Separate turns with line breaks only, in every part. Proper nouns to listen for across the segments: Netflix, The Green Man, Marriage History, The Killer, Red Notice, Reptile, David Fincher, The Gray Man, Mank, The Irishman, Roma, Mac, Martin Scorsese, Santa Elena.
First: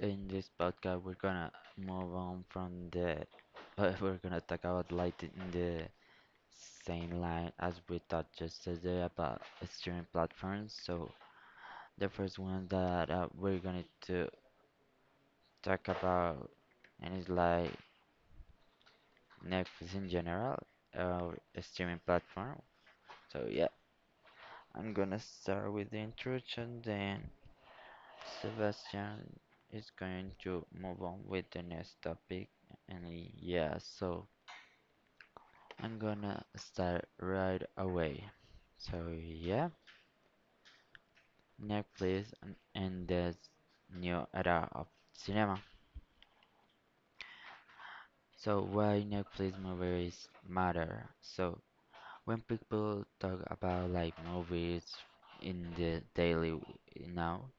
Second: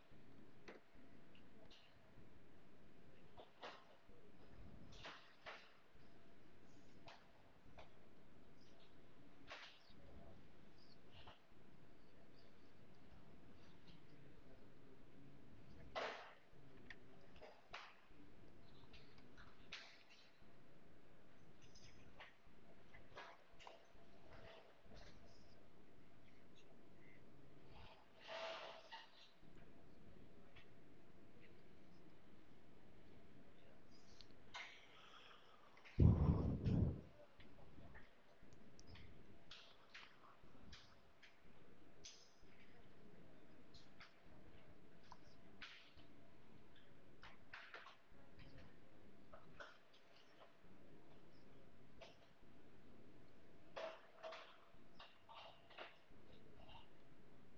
In this podcast, we're gonna move on from the. We're gonna talk about light in the same line as we talked yesterday about streaming platforms. So the first one that we're gonna to talk about, and it's like Netflix in general or a streaming platform. So, I'm gonna start with the introduction, then Sebastian is going to move on with the next topic. And yeah, so I'm gonna start right away. So yeah, Netflix and this new era of cinema. So why Netflix movies matter? So when people talk about like movies in the daily now,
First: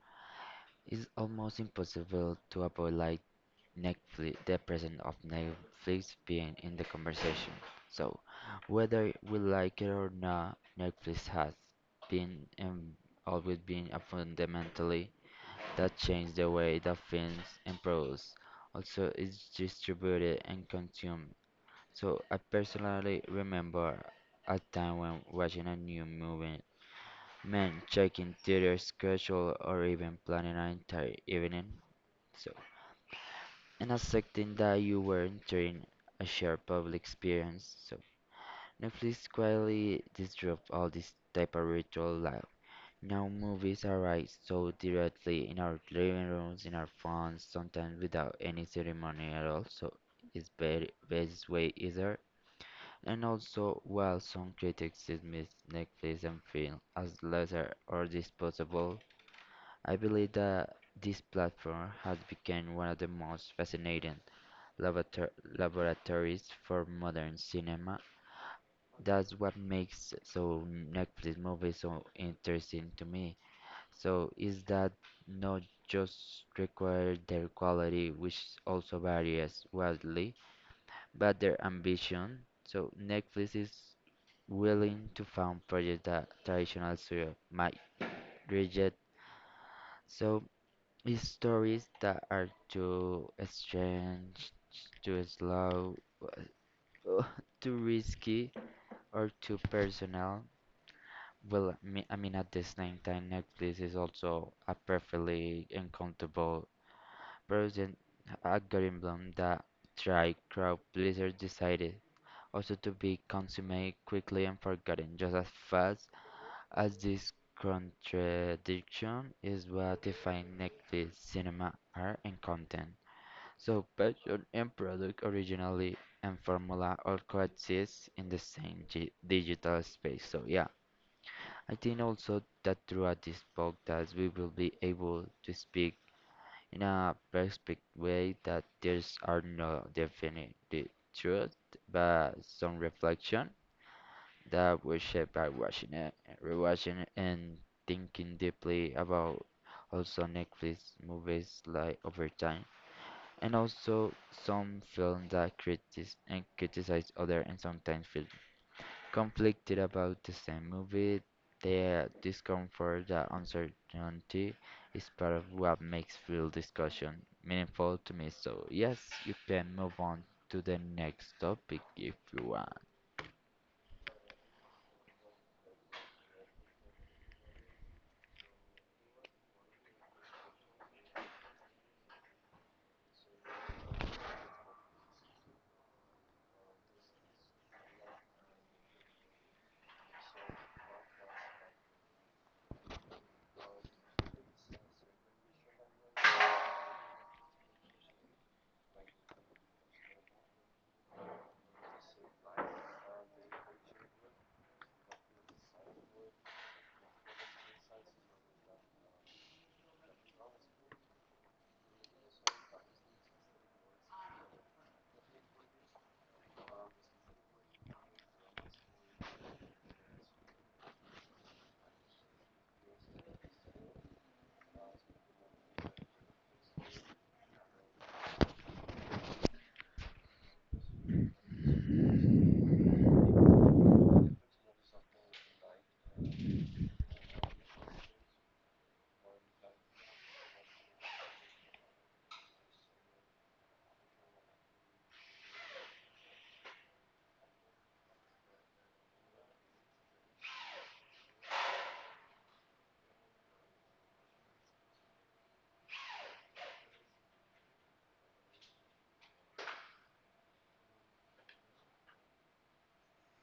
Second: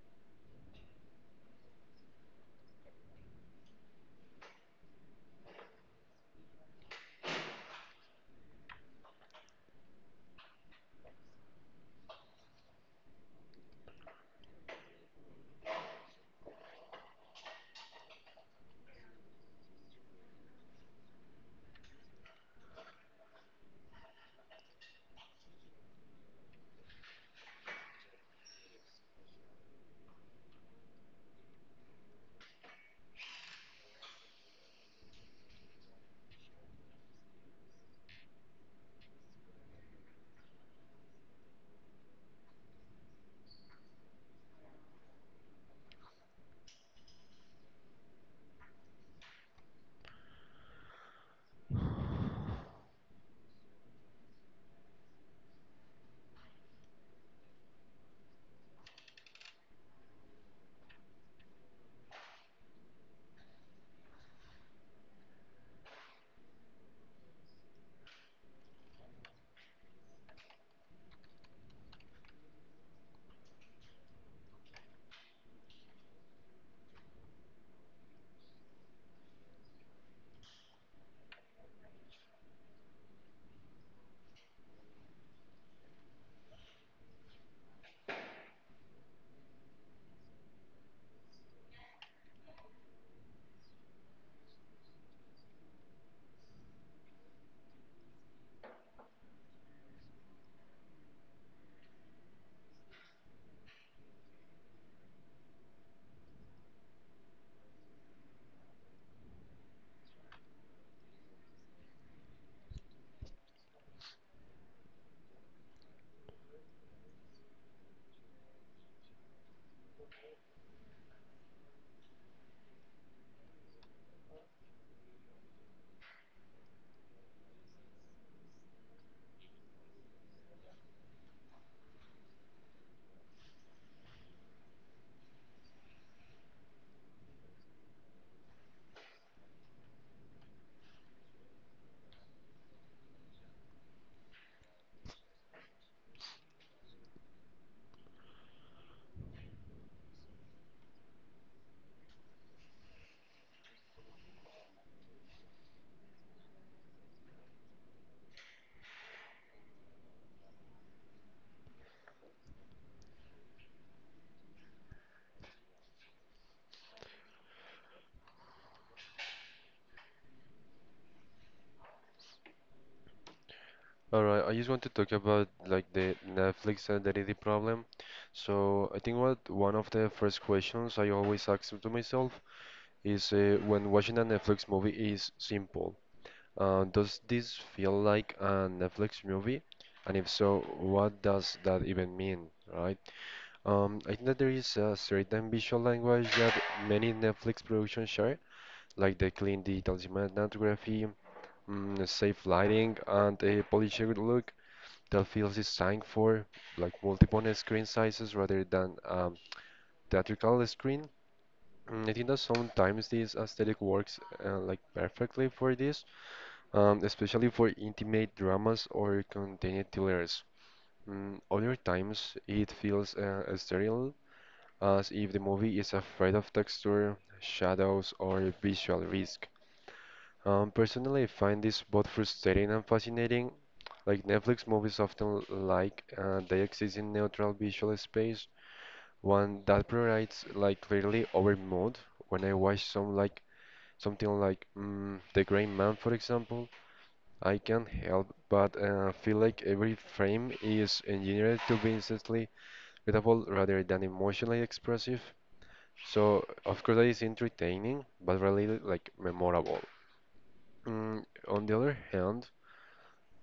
it's almost impossible to avoid like Netflix, the president of Netflix being in the conversation. So, whether we like it or not, Netflix has been and always been a fundamentally that changed the way that films and products also is distributed and consumed. So, I personally remember a time when watching a new movie meant checking theater schedule or even planning an entire evening. So and accepting that you were entering a shared public experience. So Netflix quietly disrupt all this type of ritual life. Now movies arrive so directly in our living rooms, in our phones, sometimes without any ceremony at all. So it's very best way either. And also, while some critics dismiss Netflix and film as lesser or disposable, I believe that this platform has become one of the most fascinating laborator- laboratories for modern cinema. That's what makes so Netflix movies so interesting to me. So is that not just require their quality, which also varies wildly, but their ambition. So Netflix is willing to fund projects that traditional studio might reject. So it's stories that are too strange, too slow, Ugh, too risky or too personal. Well, I mean, at the same time, Netflix is also a perfectly uncomfortable version algorithm that try crowd pleasers decided also to be consumed quickly and forgotten just as fast as this contradiction is what defines Netflix cinema art and content. So budget and product originally and formula all coexist in the same digital space. So yeah, I think also that throughout this podcast we will be able to speak in a perspective way that there's are no definite truth, but some reflection that we shape by watching it, rewatching it, and thinking deeply about also Netflix movies like over time, and also some films that critic and criticize other and sometimes feel conflicted about the same movie. The discomfort, the uncertainty is part of what makes film discussion meaningful to me. So yes, you can move on to the next topic if you want.
Alright, I just want to talk about like the Netflix identity problem. So I think what one of the first questions I always ask to myself is when watching a Netflix movie is simple. Does this feel like a Netflix movie? And if so, what does that even mean, right? I think that there is a certain visual language that many Netflix productions share, like the clean digital cinematography, safe lighting, and a polished look the field is designed for like multiple screen sizes rather than theatrical screen. I think that sometimes this aesthetic works like perfectly for this, especially for intimate dramas or contained thrillers. Other times it feels sterile, as if the movie is afraid of texture, shadows, or visual risk. Personally, I find this both frustrating and fascinating. Like Netflix movies often like they exist in neutral visual space, one that provides like clearly over mood. When I watch some something like The Gray Man, for example, I can't help but feel like every frame is engineered to be instantly readable rather than emotionally expressive. So of course that is entertaining, but really like memorable. On the other hand,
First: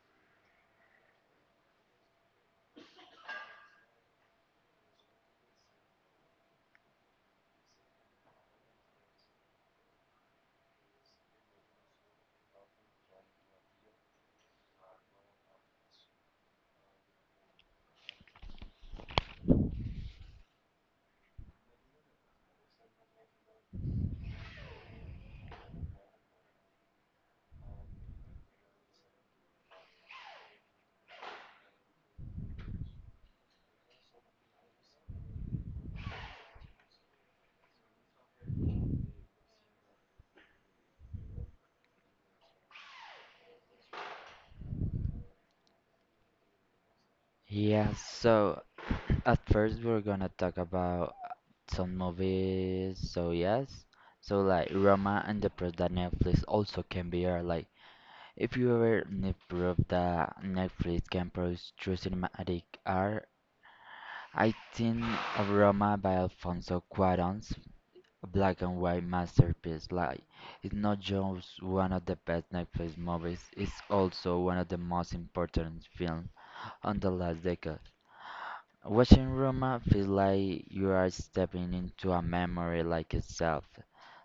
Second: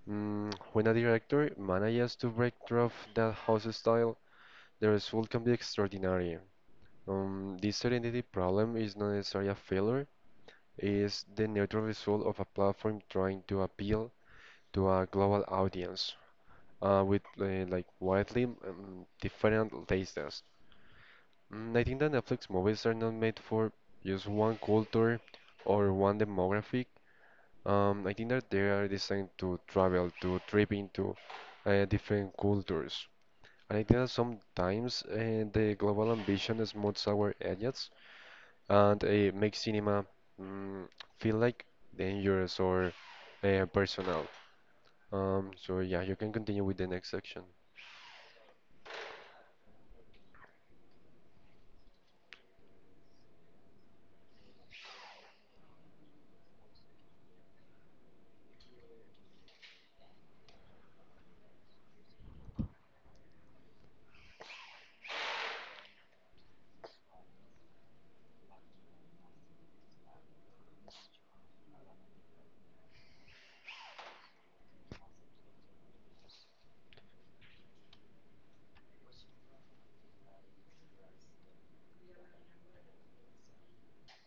When a director manages to break through that house style, the result can be extraordinary. This serenity problem is not necessarily a failure, it is the natural result of a platform trying to appeal to a global audience with like widely different tastes. I think that Netflix movies are not made for just one culture or one demographic. I think that they are designed to travel, to trip into different cultures. I think that sometimes the global ambition smooths our edges and makes cinema mm, feel like dangerous or personal. So yeah, you can continue with the next section.
Yeah, so at first we're gonna talk about some movies. So yes, so like Roma and the Press that Netflix also can be here. Like if you ever need proof that Netflix can produce true cinematic art, I think of Roma by Alfonso Cuarón's black and white masterpiece. Like, it's not just one of the best Netflix movies, it's also one of the most important films on the last decade. Watching Roma feels like you are stepping into a memory like itself.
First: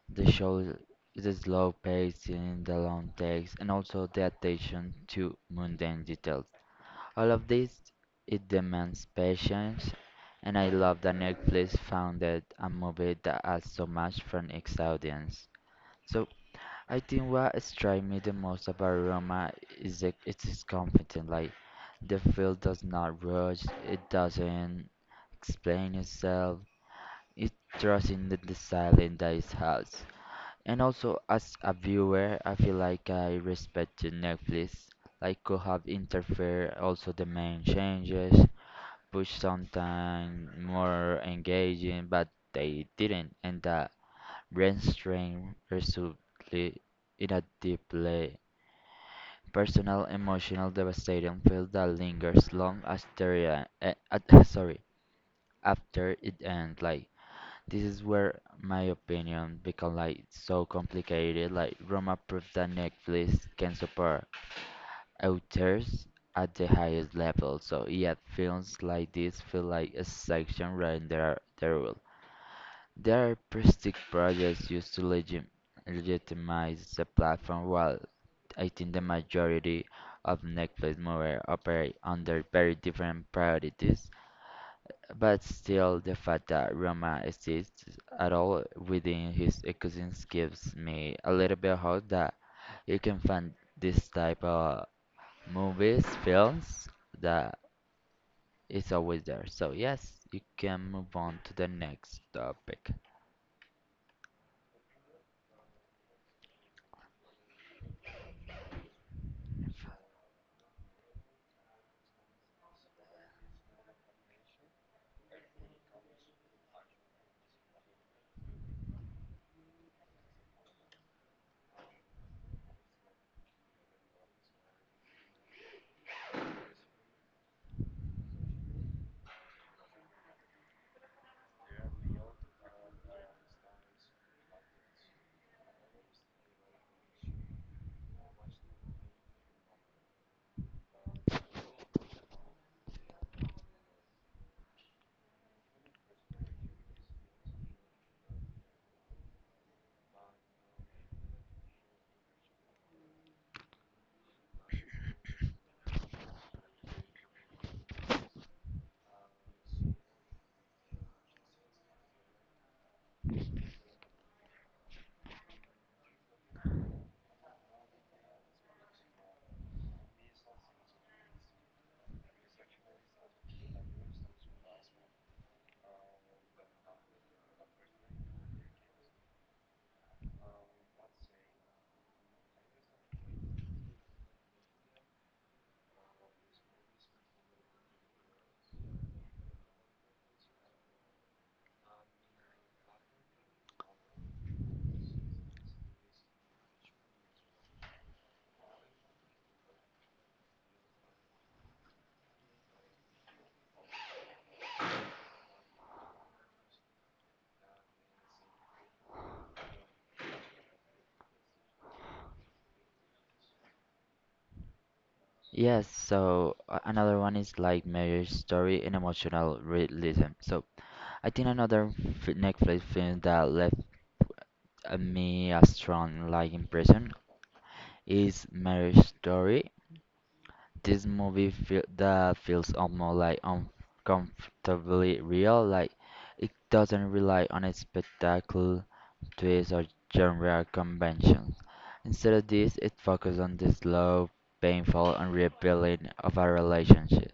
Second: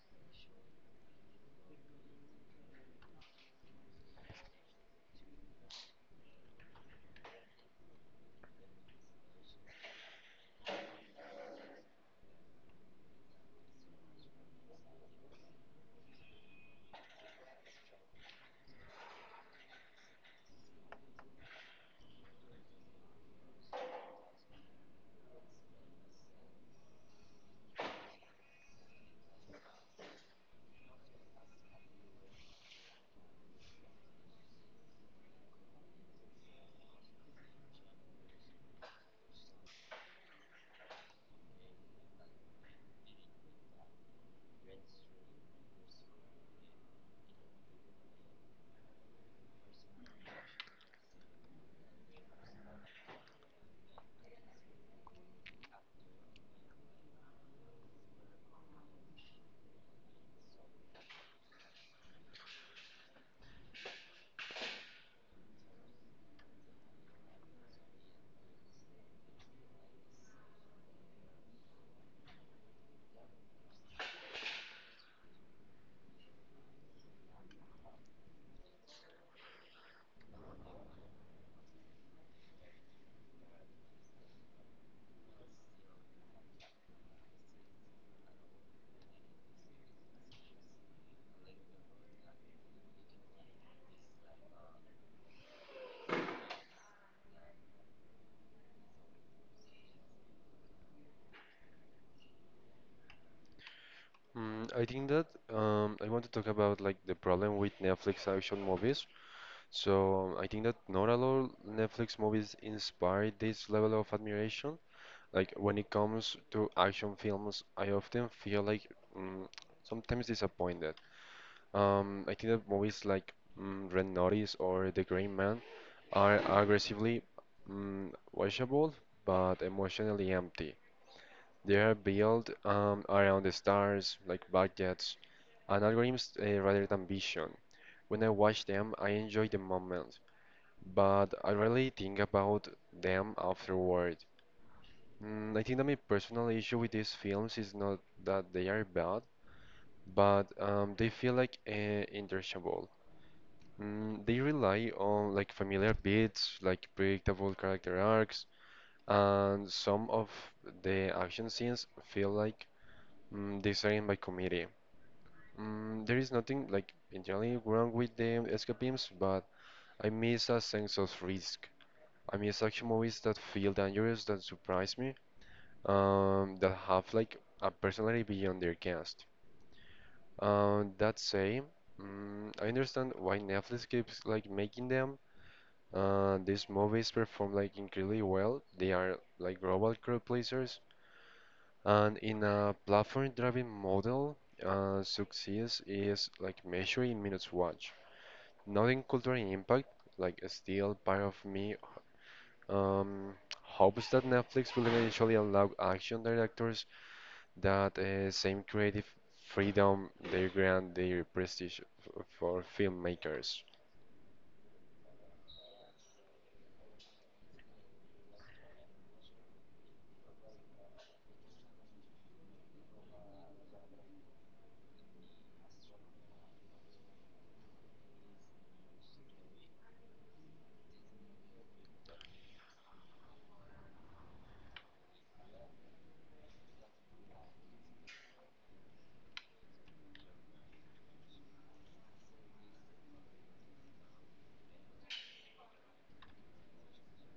The show the slow pacing, the long takes, and also the attention to mundane details. All of this it demands patience, and I love that Netflix founded a movie that has so much from its audience. So I think what strikes me the most about Roma is that it is confident. Like the film does not rush, it doesn't explain itself, it trusts in the silence that it has. And also, as a viewer, I feel like I respected Netflix. Like could have interfered also the main changes, push something more engaging, but they didn't, and that brain strain resulted in a deeply personal, emotional, devastating feel that lingers long after, sorry, after it ends. Like this is where my opinion become like so complicated. Like Roma proved that Netflix can support authors at the highest level. So yet films like this feel like a section rather than their rule. There are prestige projects used to legitimize the platform while I think the majority of Netflix movies operate under very different priorities. But still, the fact that Roma exists at all within his existence gives me a little bit of hope that you can find this type of movies, films that is always there. So yes, you can move on to the next topic.
I think that I want to talk about like the problem with Netflix action movies. So I think that not all Netflix movies inspire this level of admiration. Like when it comes to action films, I often feel like mm, sometimes disappointed. I think that movies like Red Notice or The Green Man are aggressively mm, watchable but emotionally empty. They are built around the stars, like budgets, and algorithms rather than vision. When I watch them, I enjoy the moment, but I rarely think about them afterward. I think that my personal issue with these films is not that they are bad, but they feel like interchangeable. They rely on like familiar beats, like predictable character arcs, and some of the action scenes feel like designed by committee. There is nothing like entirely wrong with the escapisms, but I miss a sense of risk. I miss action movies that feel dangerous, that surprise me, that have like a personality beyond their cast. That say, I understand why Netflix keeps like making them. These movies perform like incredibly well. They are like global crowd pleasers, and in a platform-driven model, success is like measured in minutes watched. Not in cultural impact. Like still, part of me um, hopes that Netflix will eventually allow action directors that same creative freedom they grant their prestige for filmmakers.
Yes, so another one is like marriage story and emotional realism. So I think another Netflix film that left me a strong like impression is Marriage Story. This movie feels almost like uncomfortably real. Like it doesn't rely on its spectacle, twists or genre conventions. Instead of this, it focuses on the slow, painful, and rebuilding of a relationship.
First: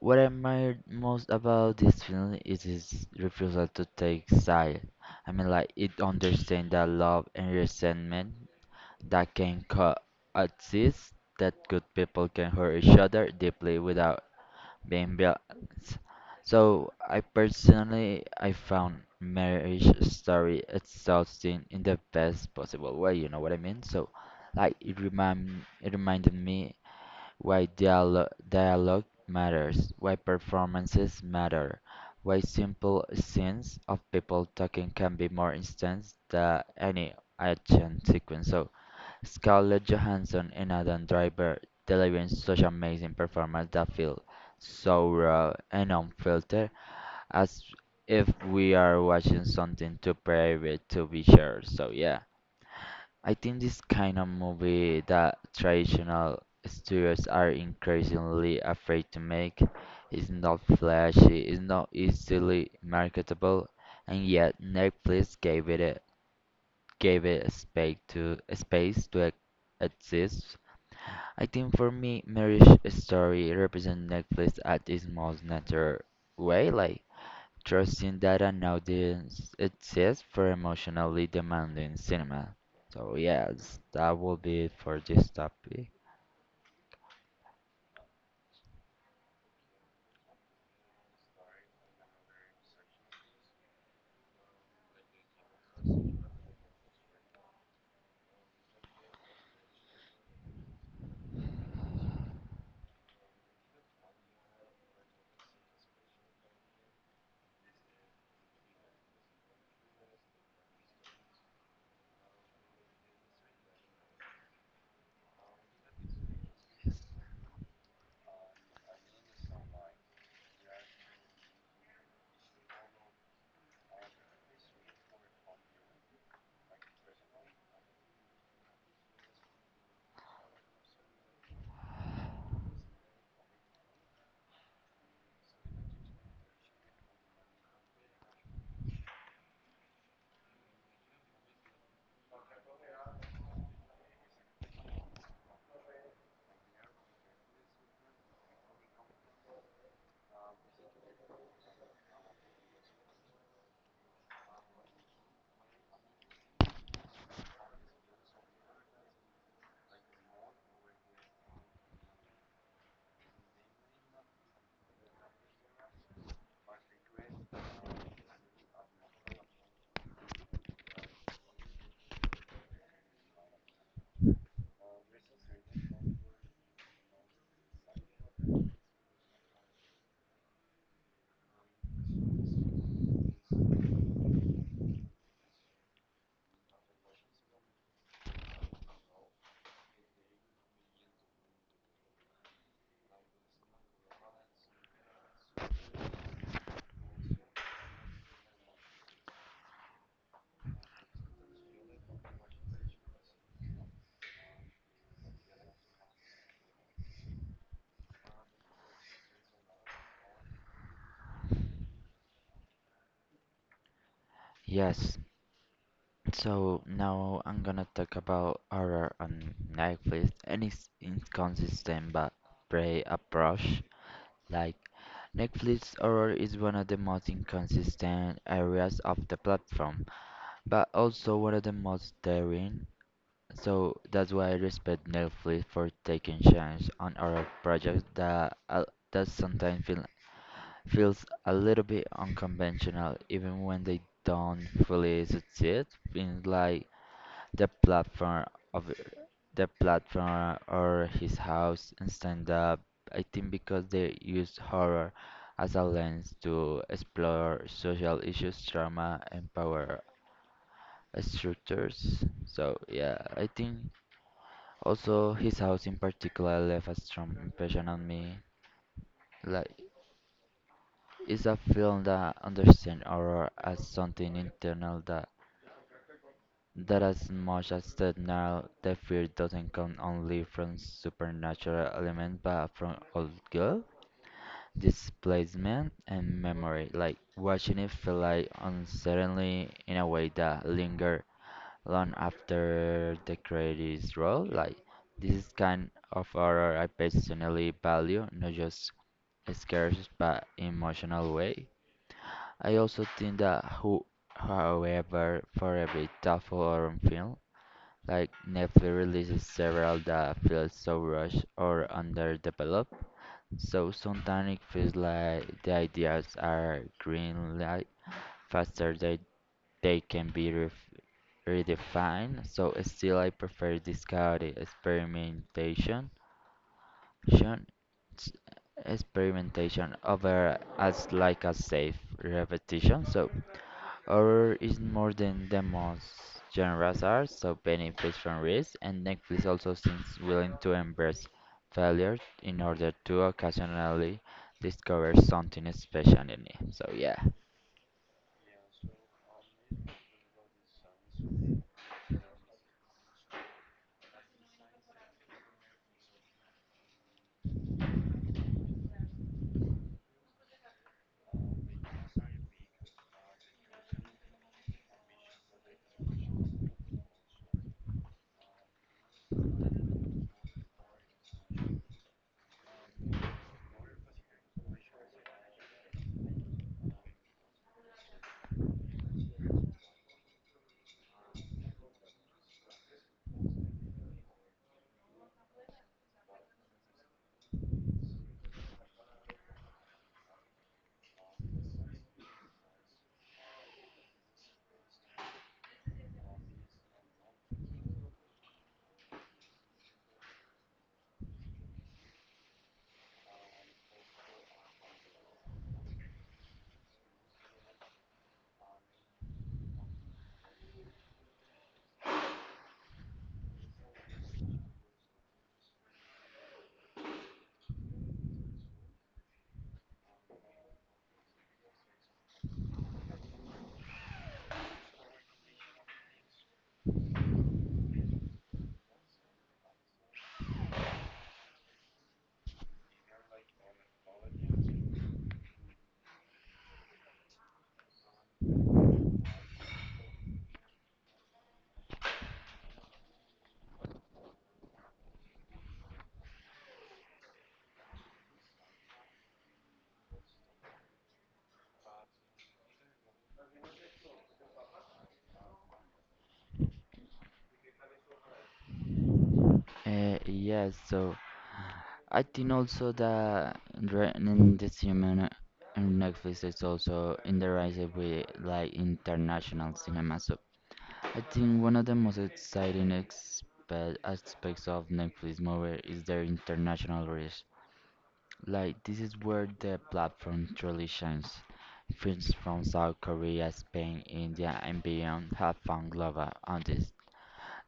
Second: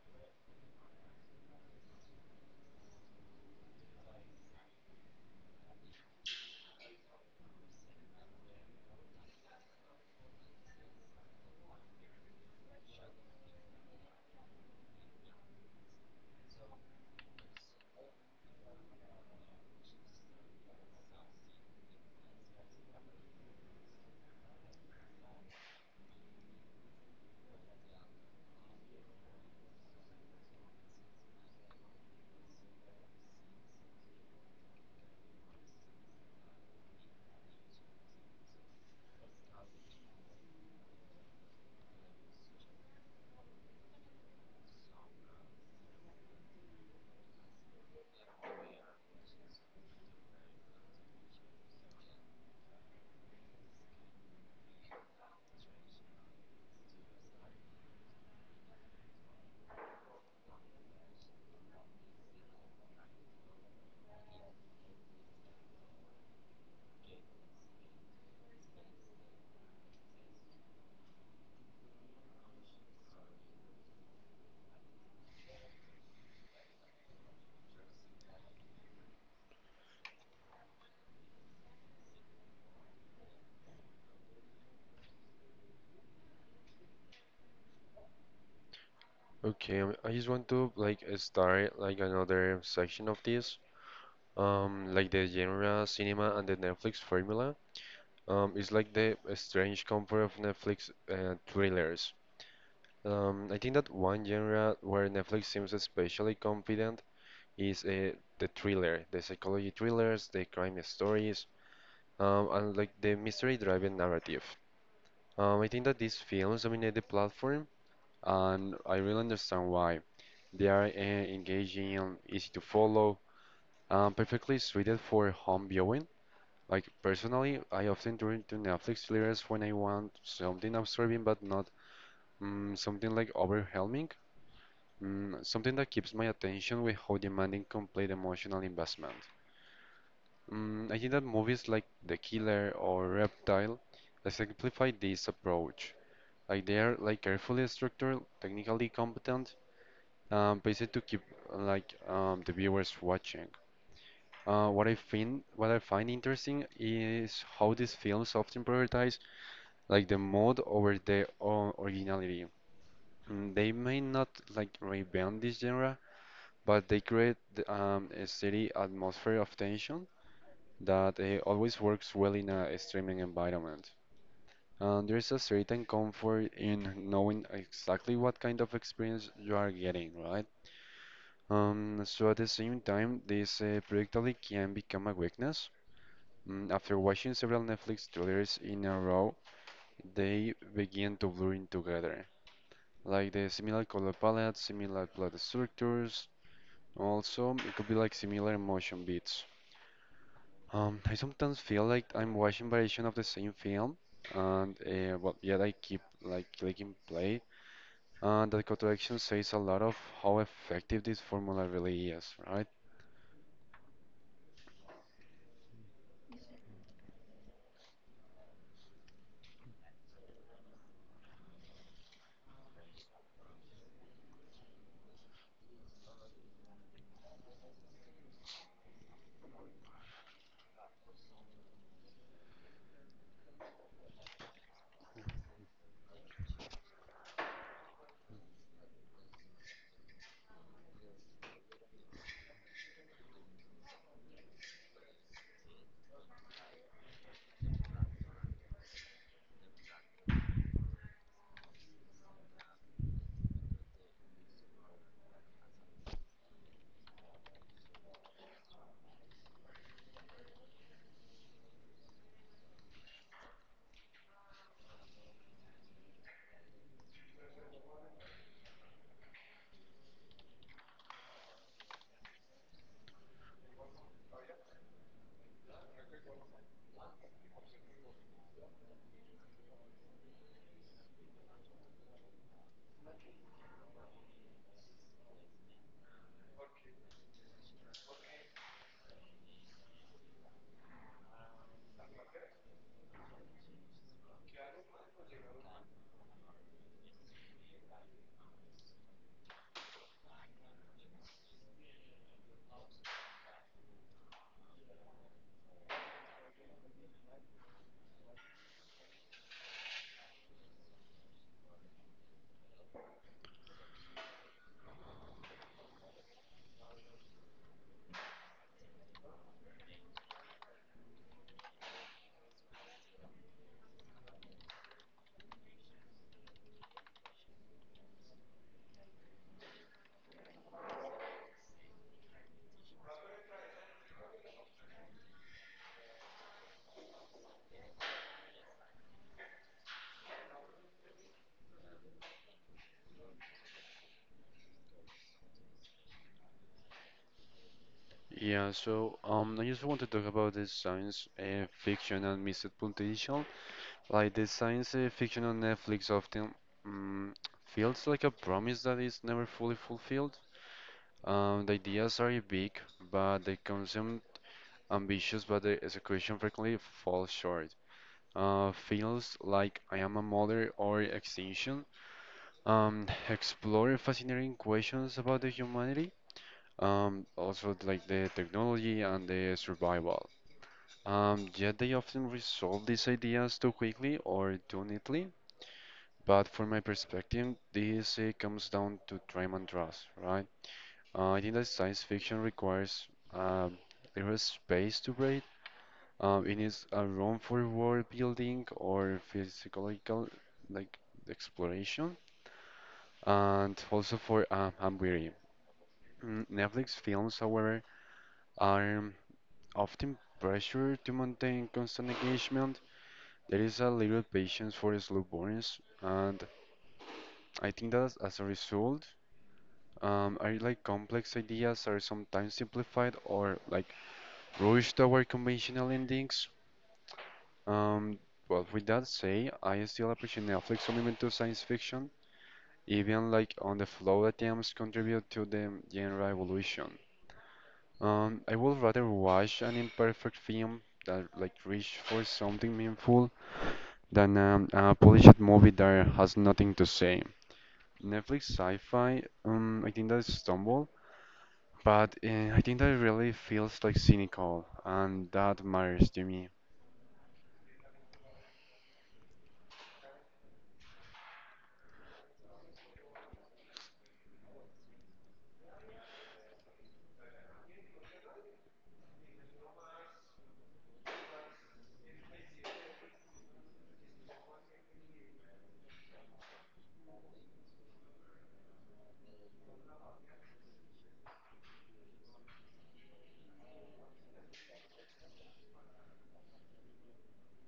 What I admire most about this film is his refusal to take sides. I mean, like it understands that love and resentment that can coexist, that good people can hurt each other deeply without being violent. So I personally I found marriage story exhausting in the best possible way, you know what I mean? So like it reminded me why dialogue matters, why performances matter, why simple scenes of people talking can be more intense than any action sequence. So Scarlett Johansson and Adam Driver delivering such amazing performance that feel so raw and unfiltered, as if we are watching something too private to be shared. So yeah, I think this kind of movie that traditional studios are increasingly afraid to make is not flashy, is not easily marketable, and yet Netflix gave it a space to exist. I think for me, marriage story represent Netflix at its most natural way, like trusting that an audience exists for emotionally demanding cinema. So yes, that will be it for this topic.
Okay, I just want to like start like another section of this. Like the genre cinema and the Netflix formula. It's like the strange comfort of Netflix thrillers. I think that one genre where Netflix seems especially confident is the thriller, the psychology thrillers, the crime stories, and like the mystery-driven narrative. I think that these films dominate the platform, and I really understand why. They are engaging, easy to follow, perfectly suited for home viewing. Like personally, I often turn to Netflix series when I want something absorbing but not something like overwhelming, something that keeps my attention without demanding complete emotional investment. I think that movies like The Killer or Reptile exemplify this approach. Like they are like carefully structured, technically competent, based to keep like the viewers watching. What I find interesting is how these films often prioritize like the mode over the originality. They may not like reinvent this genre, but they create a steady atmosphere of tension that always works well in a streaming environment. And there's a certain comfort in knowing exactly what kind of experience you are getting, right? So at the same time, this predictably can become a weakness. After watching several Netflix trailers in a row, they begin to blur in together. Like the similar color palette, similar plot structures. Also, it could be like similar motion beats. I sometimes feel like I'm watching variation of the same film, and well, yet I keep like clicking play. And the contradiction says a lot of how effective this formula really is, right?
Yes. So now I'm gonna talk about horror on Netflix and its inconsistent but brave approach. Like Netflix horror is one of the most inconsistent areas of the platform, but also one of the most daring. So that's why I respect Netflix for taking chance on our projects that that sometimes feels a little bit unconventional, even when they don't fully succeed in like the platform of the platform or his house and stand up. I think because they use horror as a lens to explore social issues, trauma, and power structures. So yeah, I think also his house in particular left a strong impression on me. Like it's a film that understands horror as something internal that as much as the now the fear doesn't come only from supernatural element but from old girl displacement and memory like watching it feel like uncertainly in a way that linger long after the credit is rolled. Like this is kind of horror I personally value, not just scares but emotional way. I also think that who however for every thoughtful horror film, like Netflix releases several that feel so rushed or underdeveloped. So sometimes it feels like the ideas are green light faster than they can be redefined, so still I prefer discovery, experimentation, shun- s- experimentation over as like a safe repetition. So horror is more than the most genres are, so benefits from risk, and Netflix also seems willing to embrace failure in order to occasionally discover something special in it. So yeah,
Yeah, so I just want to talk about the science fiction and missed potential. Like the science fiction on Netflix often mm feels like a promise that is never fully fulfilled. The ideas are big, but they consume ambitious, but the execution frequently falls short. Feels like I am a mother or extinction. Explore fascinating questions about the humanity. Also like the technology and the survival. Yet they often resolve these ideas too quickly or too neatly. But from my perspective, this comes down to time and trust, right? I think that science fiction requires um, there is space to breathe. It needs a room for world building or physiological like exploration, and also for I'm weary. Netflix films, however, are often pressured to maintain constant engagement. There is a little patience for slow burns, and I think that as a result, are like complex ideas are sometimes simplified or like Rush to our conventional endings. Um, well, with that say, I still appreciate Netflix commitment to science fiction, even like on the flow attempts contribute to the genre evolution. I would rather watch an imperfect film that like reach for something meaningful than a polished movie that has nothing to say. Netflix sci-fi, I think that is stumble, but I think that it really feels like cynical, and that matters to me.
yes. So I think also that in in this cinema and Netflix is also in the rise of with like international cinema. So I think one of the most exciting aspects of Netflix movie is their international reach. Like this is where the platform truly shines. Films from South Korea, Spain, India, and beyond have found global audience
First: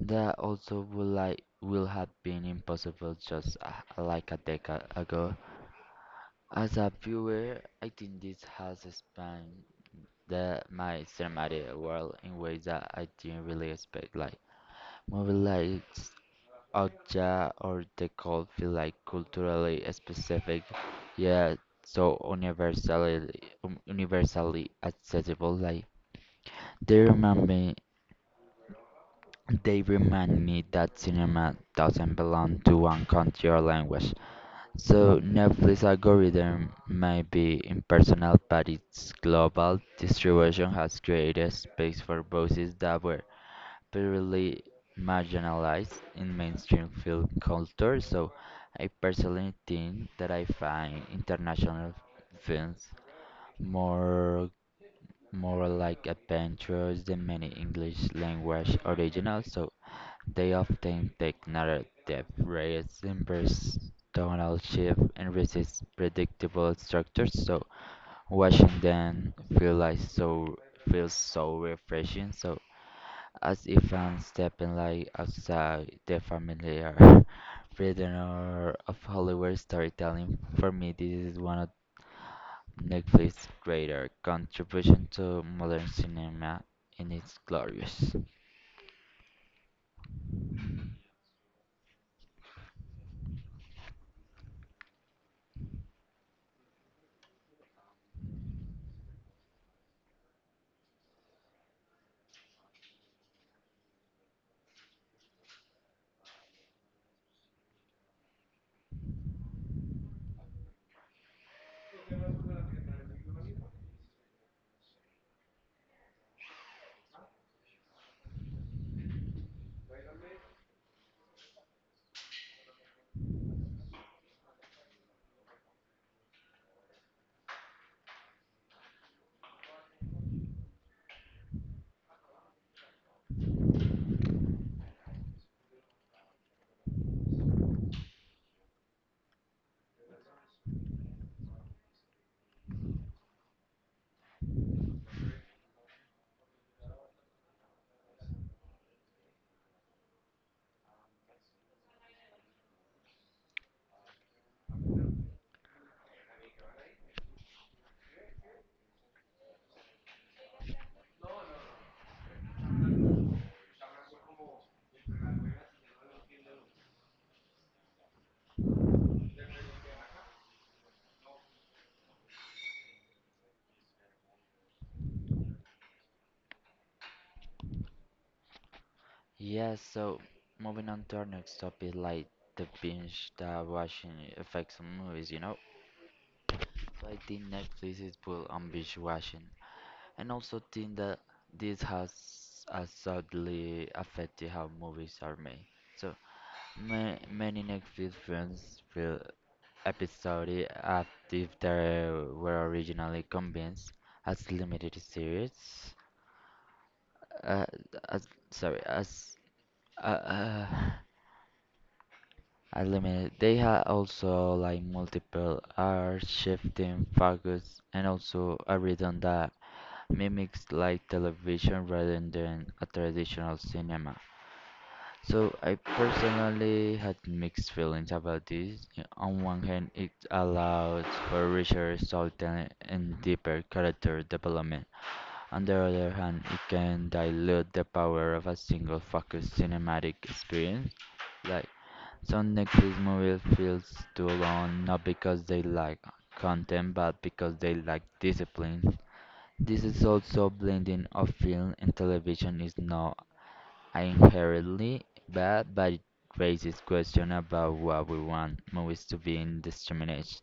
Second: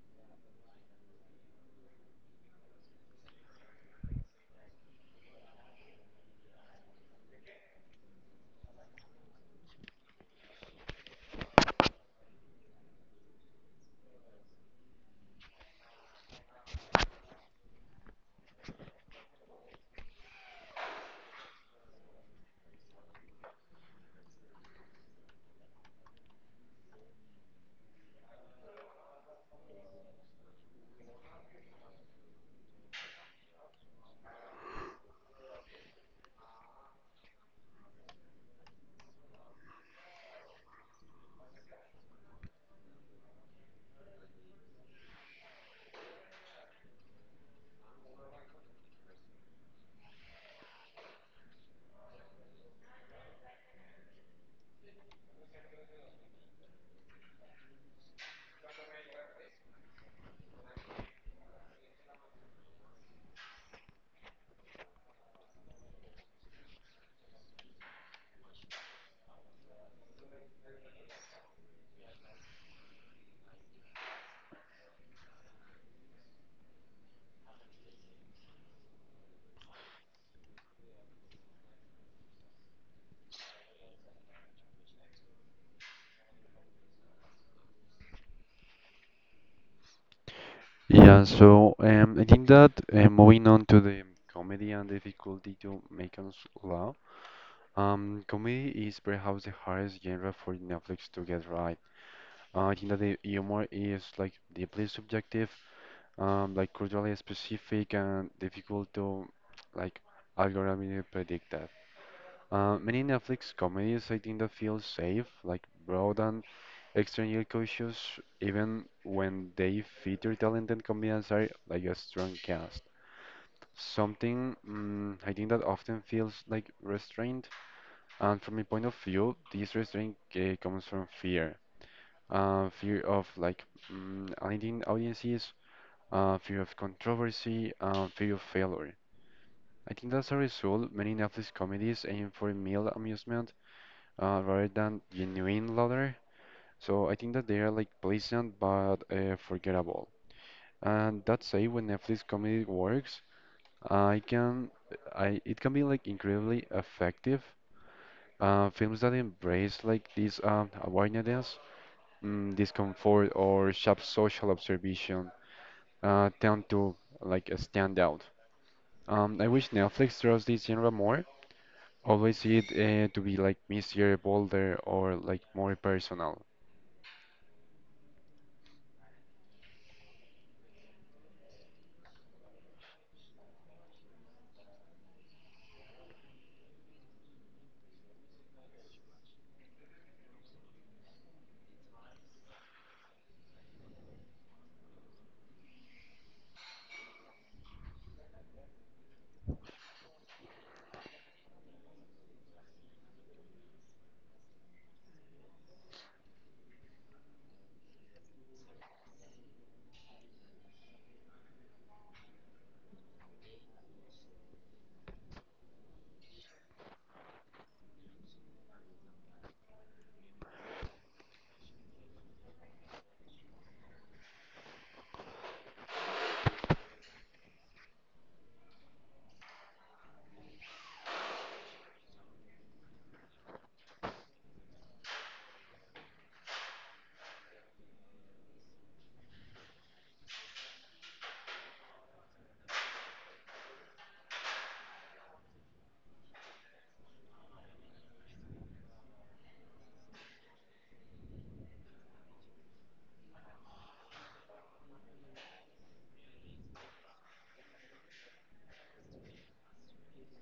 that also would like will have been impossible just like a decade ago. As a viewer, I think this has expanded my cinematic world in ways that I didn't really expect. Like movies like Okja or The Cold feel like culturally specific, yet so universally universally accessible. Like they remind me, they remind me that cinema doesn't belong to one country or language. So Netflix algorithm might be impersonal, but its global distribution has created space for voices that were previously marginalized in mainstream film culture. So I personally think that I find international films more more like adventures than many English language originals. So they often take narrative rays, impersonal tonal shift, and resist predictable structures. So watching them feel like feels so refreshing. So as if I'm stepping like outside the familiar prisoner of Hollywood storytelling. For me, this is one of Netflix's greater contribution to modern cinema in its glorious.
Yeah, so I think that moving on to the comedy and difficulty to make us laugh, comedy is perhaps the hardest genre for Netflix to get right. I think that the humor is like deeply subjective, like culturally specific, and difficult to like algorithmically predict. Many Netflix comedies I think that feel safe, like broad and extremely cautious, even when they feature talented comedians are like a strong cast. Something I think that often feels like restraint, and from my point of view, this restraint comes from fear. Fear of like alienating audiences, fear of controversy, fear of failure. I think that's a result, many Netflix comedies aim for mild amusement rather than genuine louder. So I think that they are like pleasant but forgettable. And that's say when Netflix comedy works, I can, I it can be like incredibly effective. Films that embrace like this awareness, discomfort, or sharp social observation tend to like stand out. I wish Netflix trusts this genre more. Always see it to be like messier, bolder, or like more personal.
Yeah, so moving on to our next topic, like the binge that watching affects on movies, you know? So I think Netflix is full on binge watching, and also think that this has sadly affected how movies are made. So ma many Netflix films feel episodic as if they were originally convinced as limited series. Uh, as sorry, as uh, uh, I Limited. They had also like multiple R shifting focus and also a rhythm that mimics like television rather than a traditional cinema. So I personally had mixed feelings about this. On one hand, it allows for richer storytelling and deeper character development. On the other hand, it can dilute the power of a single focused cinematic experience. Like some Netflix movies feel too long not because they lack content but because they lack discipline. This is also blending of film and television is now I inherently bad, but it raises question about what we want movies to be indiscriminate.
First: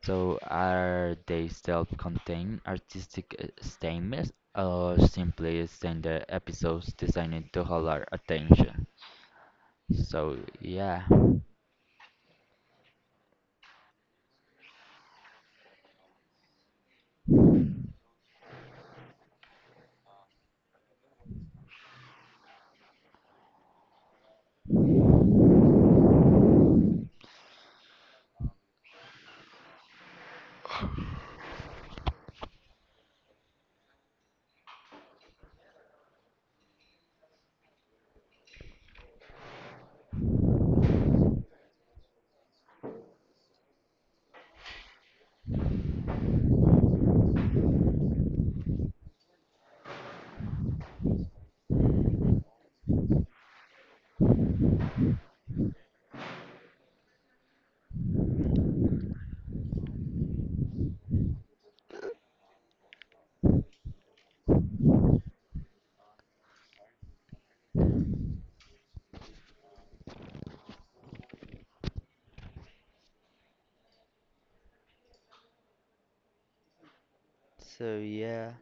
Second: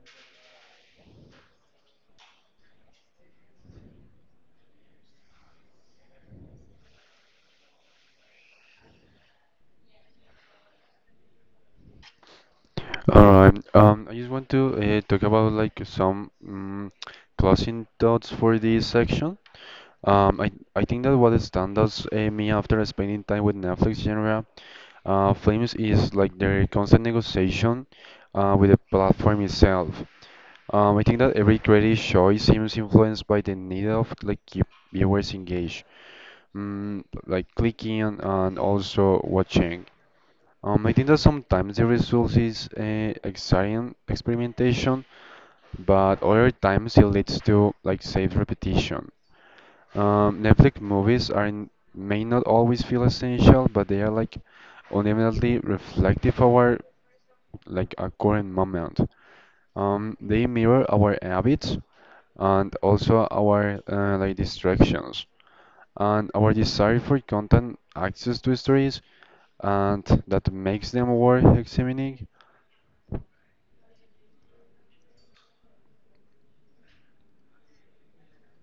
So are they self-contained artistic statements or simply standard episodes designed to hold our attention? So yeah.
All right. I just want to talk about like some closing thoughts for this section. I think that what stands out me after spending time with Netflix genre films is like their constant negotiation with the platform itself. I think that every creative choice seems influenced by the need of like keep viewers engaged, like clicking and also watching. I think that sometimes the result is exciting experimentation, but other times it leads to like safe repetition. Netflix movies are may not always feel essential, but they are like ultimately reflective of our like a current moment. They mirror our habits and also our like distractions and our desire for content access to stories, and that makes them worth examining.
So yeah,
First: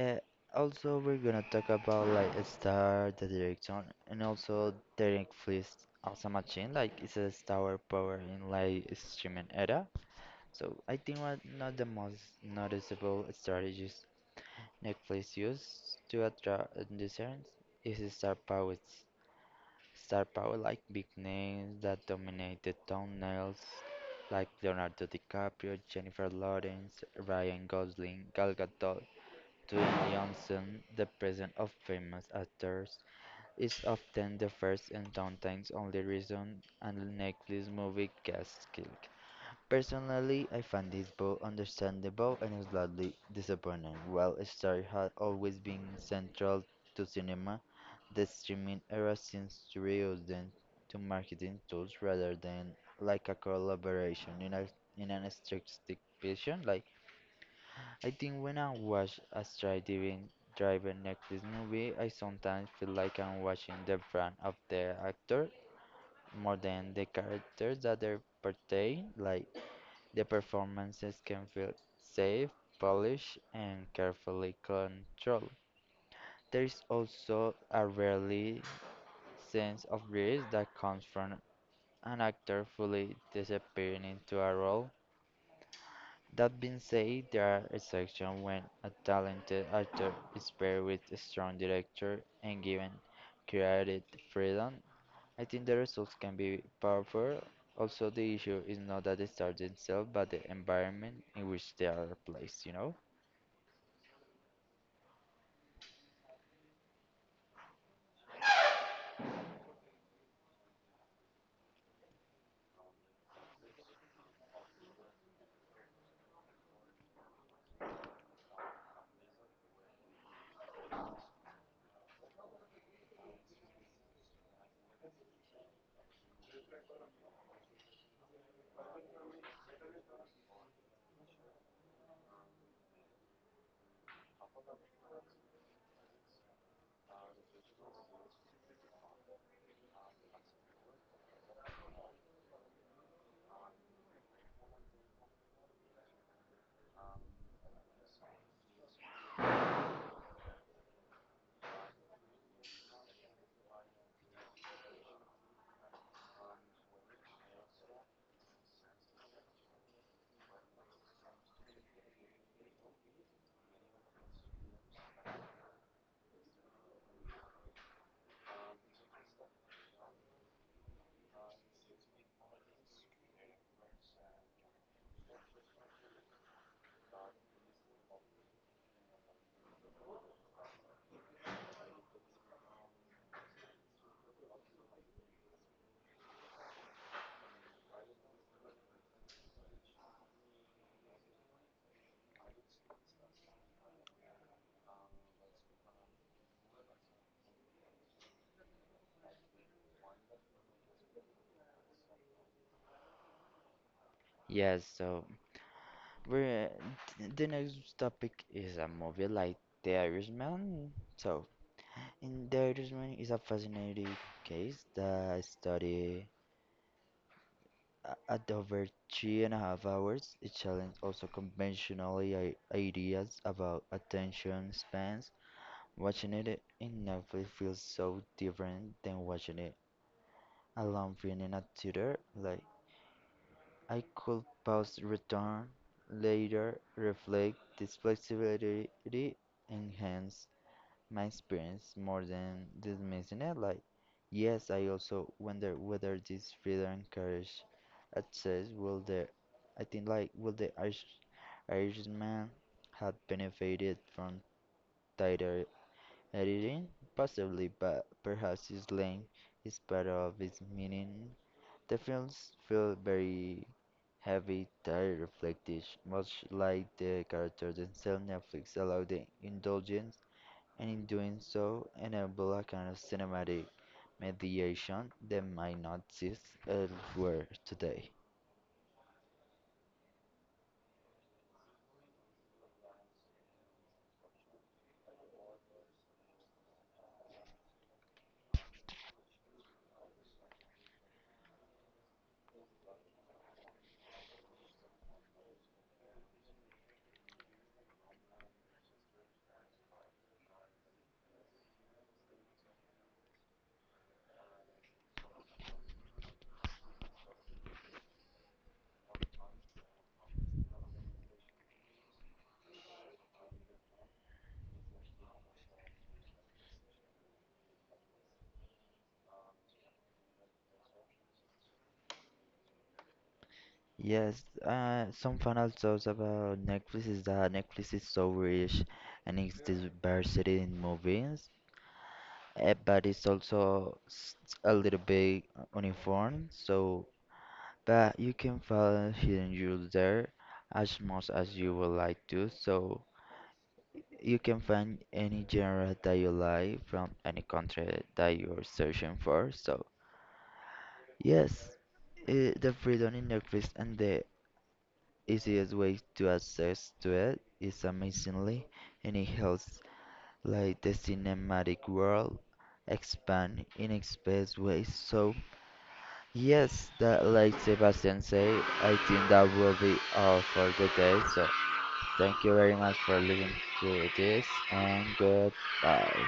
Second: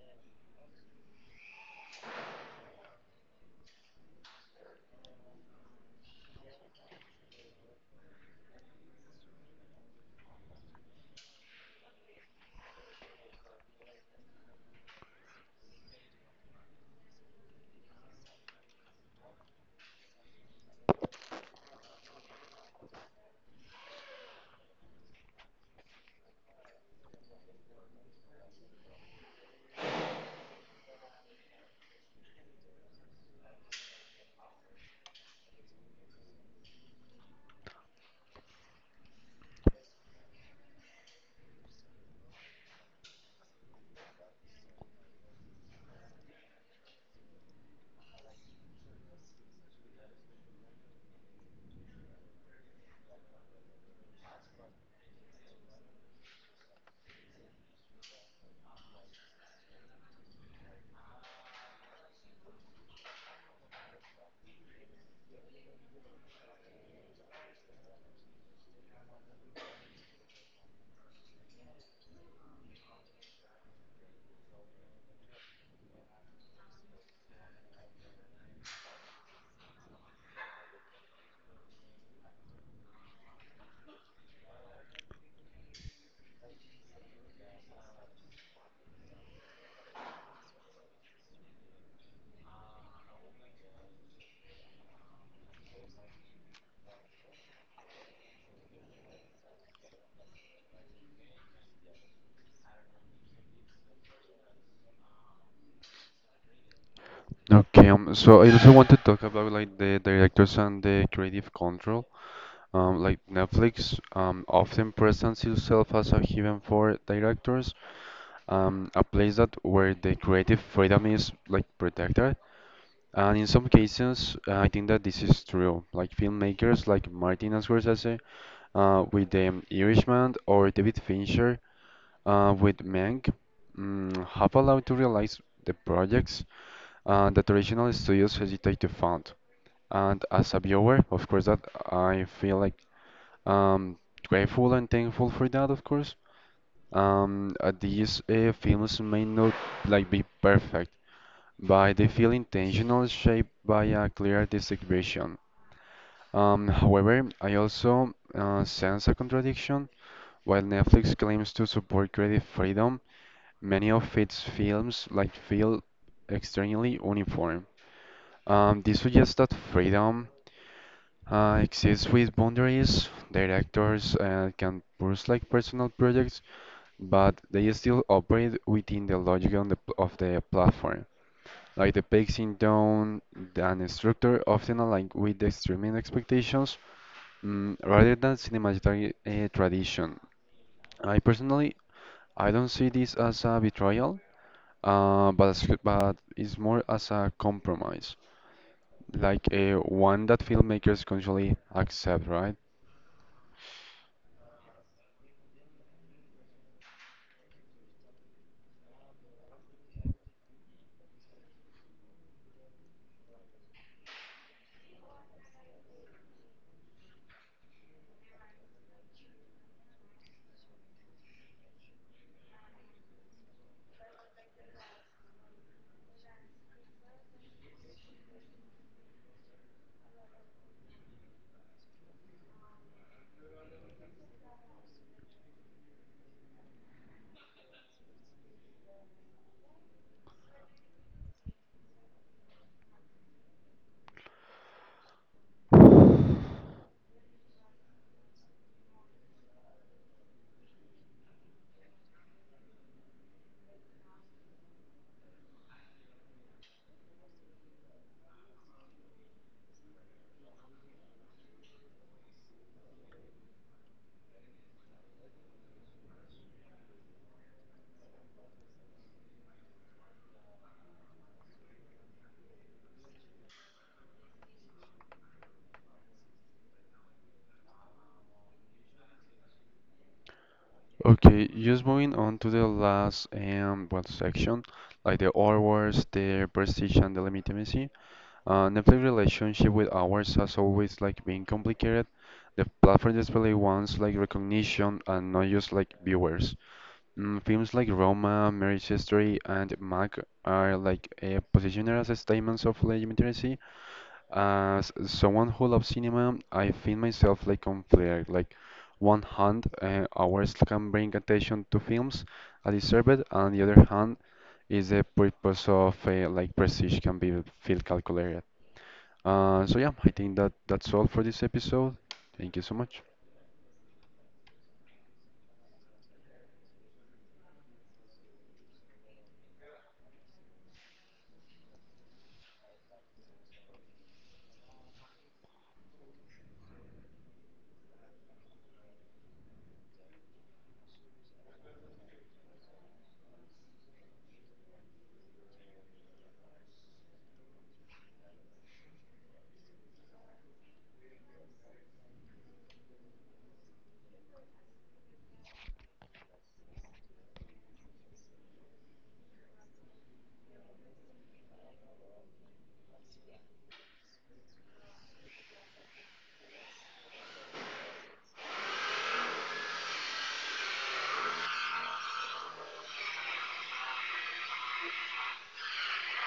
uh, also we're gonna talk about like a star, the direction, and also Derek Fliss as a machine. Like it's a star power in like streaming era. So I think one of the most noticeable strategies Netflix use to attract audiences is star power. Star power like big names that dominated thumbnails like Leonardo DiCaprio, Jennifer Lawrence, Ryan Gosling, Gal Gadot, Dwayne Johnson, the presence of famous actors is often the first and sometimes only reason a Netflix movie gets killed. Personally, I find this both understandable and slightly disappointing. While Star had always been central to cinema, the streaming era seems to reduce them to marketing tools rather than like a collaboration in an strategic vision. Like I think when I watch a Star driven Netflix movie, I sometimes feel like I'm watching the brand of the actor more than the characters that they portray. Like the performances can feel safe, polished, and carefully controlled. There is also a rarely sense of risk that comes from an actor fully disappearing into a role. That being said, there are exceptions when a talented actor is paired with a strong director and given creative freedom. I think the results can be powerful. Also, the issue is not that the stars themselves, but the environment in which they are placed, you know?
Okay, so I also want to talk about like the directors and the creative control. Like Netflix often presents itself as a haven for directors, a place that where the creative freedom is like protected. And in some cases, I think that this is true. Like filmmakers like Martin Scorsese with The Irishman or David Fincher with Mank have allowed to realize the projects that traditional studios hesitate to fund. And as a viewer, of course, that I feel like um, grateful and thankful for that, of course. These films may not like be perfect, but they feel intentional, shaped by a clear artistic vision. However, I also sense a contradiction. While Netflix claims to support creative freedom, many of its films like feel extremely uniform. This suggests that freedom exists with boundaries. Directors can pursue like personal projects, but they still operate within the logic on of the platform. Like the pacing tone and structure often align with the streaming expectations rather than cinematography tradition. I personally, I don't see this as a betrayal, but it's more as a compromise, like a one that filmmakers consciously accept, right?
Yes, so we're the next topic is a movie like The Irishman. So, in The Irishman is a fascinating case that study at over 3.5 hours. It challenges also conventional ideas about attention spans. Watching it in Netflix feels so different than watching it alone film in a theater. Like I could pause, return later, reflect. This flexibility enhanced my experience more than dismissing it. Like, yes, I also wonder whether this freedom encouraged access. Will the, I think, like, will the Irishman have benefited from tighter editing? Possibly, but perhaps his length is part of its meaning the films feel very heavy, tired, reflective, much like the characters themselves. Netflix allow the indulgence, and in doing so, enable a kind of cinematic mediation that might not exist elsewhere today.
Okay, just moving on to the last well section, like the hours, the prestige and the legitimacy. Netflix relationship with hours has always like been complicated. The platform display wants like recognition and not just like viewers. Films like Roma, Marriage History, and Mac are like positioned as statements of legitimacy, as someone who loves cinema, I feel myself like on fire. Like one hand, hours can bring attention to films I deserve it, and the other hand is the purpose of like prestige can be feel calculated. So yeah, I think that that's all for this episode. Thank you so much.
Yes, some final thoughts about Netflix is that Netflix is so rich and its diversity in movies, eh, but it's also a little bit uniform. So but you can find hidden jewels there as much as you would like to, so you can find any genre that you like from any country that you're searching for. So, yes, eh, the freedom in Netflix and the easiest way to access to it is amazingly, and it helps like the cinematic world expand in express ways. So, yes, that, like Sebastian said, I think that will be all for the day. So thank you very much for listening to this and goodbye.